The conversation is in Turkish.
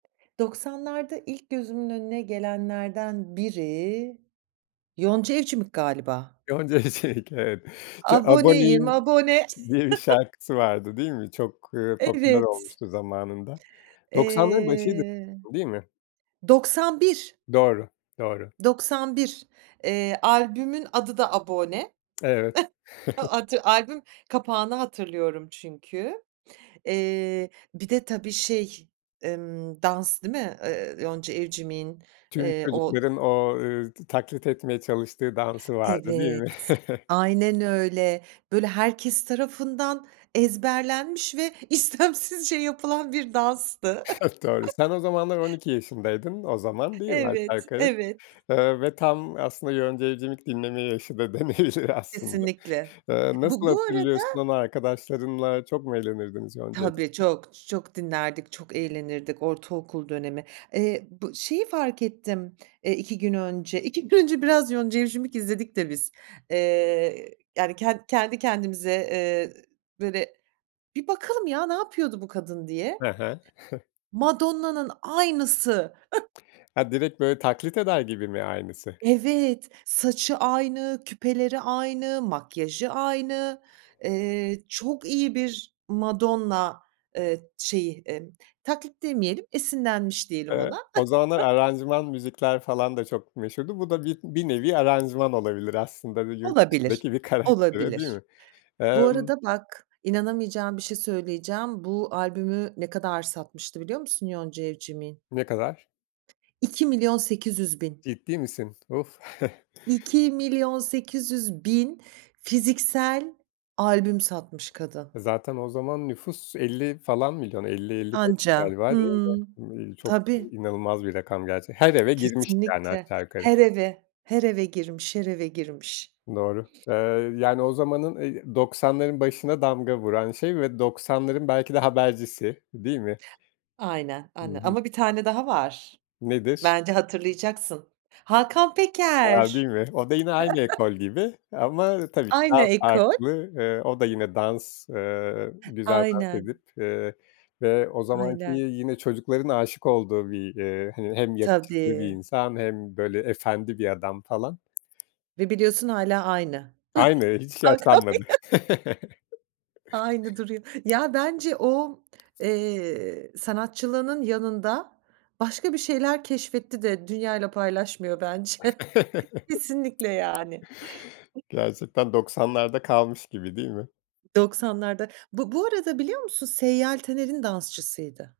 90´larda ilk gözümün önüne gelenlerden biri, Yonca Evcimik galiba. Yonca Evcimik evet, ç Aboneyim, Aboneyim abone. diye bir şarkısı vardı değil mi? Çok, ııı, popüler Evet. olmuştu zamanında 90´ların başıydı Eee, değil mi? 91. Doğru doğru. 91. Eee, albümün adı da Abone. Evet. Adı albüm kapağını hatırlıyorum çünkü. Eee, bir de tabii şey, emm, dans değil mi? Iıı, Yonca Evcimik'in, Tüm eee, o çocukların o, ııı, t taklit etmeye çalıştığı dansı vardı değil mi? Evet, aynen öyle. Böyle, herkes tarafından ezberlenmiş ve istemsizce yapılan bir danstı. Doğru. Sen o zamanlar 12 yaşındaydın. O zaman, değil mi aşağı Evet, yukarı? evet. Iıı, ve tam aslında Yonca Evcimik dinleme yaşı da denebilir aslında. Kesinlikle. Eee, Bu nasıl bu hatırlıyorsun arada onu arkadaşlarınla? Çok mu eğlenirdiniz Yonca Tabii Evcimik'le? çok, çok dinlerdik, çok eğlenirdik ortaokul dönemi. Eee, bu şeyi fark ettim, eee, 2 gün önce, 2 gün önce, biraz Yonca Evcimik izledik de biz. Eee, yani ken kendi kendimize, eee, böyle "Bir bakalım ya ne yapıyordu bu kadın." diye. E he. Hı. Madonna'nın aynısı. Ha direkt böyle taklit eder gibi mi aynısı? Evet, saçı aynı, küpeleri aynı, makyajı aynı. Eee, çok iyi bir Madonna, eee, şeyi, eee, taklit demeyelim, esinlenmiş diyelim Evet. ona. O zamanlar, aranjman müzikler falan da çok meşhurdu. Bu da bi bir nevi aranjman olabilir aslında, bir yurt Olabilir, dışındaki bir karaktere değil olabilir. mi? Bu Emm arada bak, inanamayacağın bir şey söyleyeceğim. Bu albümü, ne kadar satmıştı biliyor musun Yonca Evcimik'in? Ne kadar? 2.800.000. Ciddi misin? Of! 2.800.000 fiziksel albüm satmış kadın. Zaten o zaman nüfus 50 falan milyon 50-55 Anca galiba değil mi? Hıı, İii, çok tabii. inanılmaz bir rakam gerçek Her eve girmiş yani Kesinlikle, aşağı yukarı. her eve, her eve girmiş, her eve girmiş Doğru, eee, yani o zamanın, eee 90´ların başına damga vuran şey ve 90´ların belki de habercisi değil mi? Aynen, Hı anne hı. ama bir tane daha var. Nedir? Bence hatırlayacaksın. Hakan A! Peker. Değil mi? O da yine aynı ekol gibi, ama tabii ki Aynı daha ekol. farklı. Eee, o da yine dans, eee, güzel dans Aynen. edip, eee, ve o zamanki, Aynen. yine çocukların aşık olduğu bir, eee, hani hem yakışıklı bir Tabii. insan, hem böyle efendi bir adam falan. Ve biliyorsun hâlâ aynı. Aynı, hiç yaşlanmadı. [unintelligible] Aynı duruyor. Ya bence o, eee, sanatçılığının yanında, başka bir şeyler keşfetti de dünyayla paylaşmıyor bence kesinlikle yani. Gerçekten 90´larda kalmış gibi değil mi? 90´larda. Bu bu arada biliyor musun Seyyal Taner'in dansçısıydı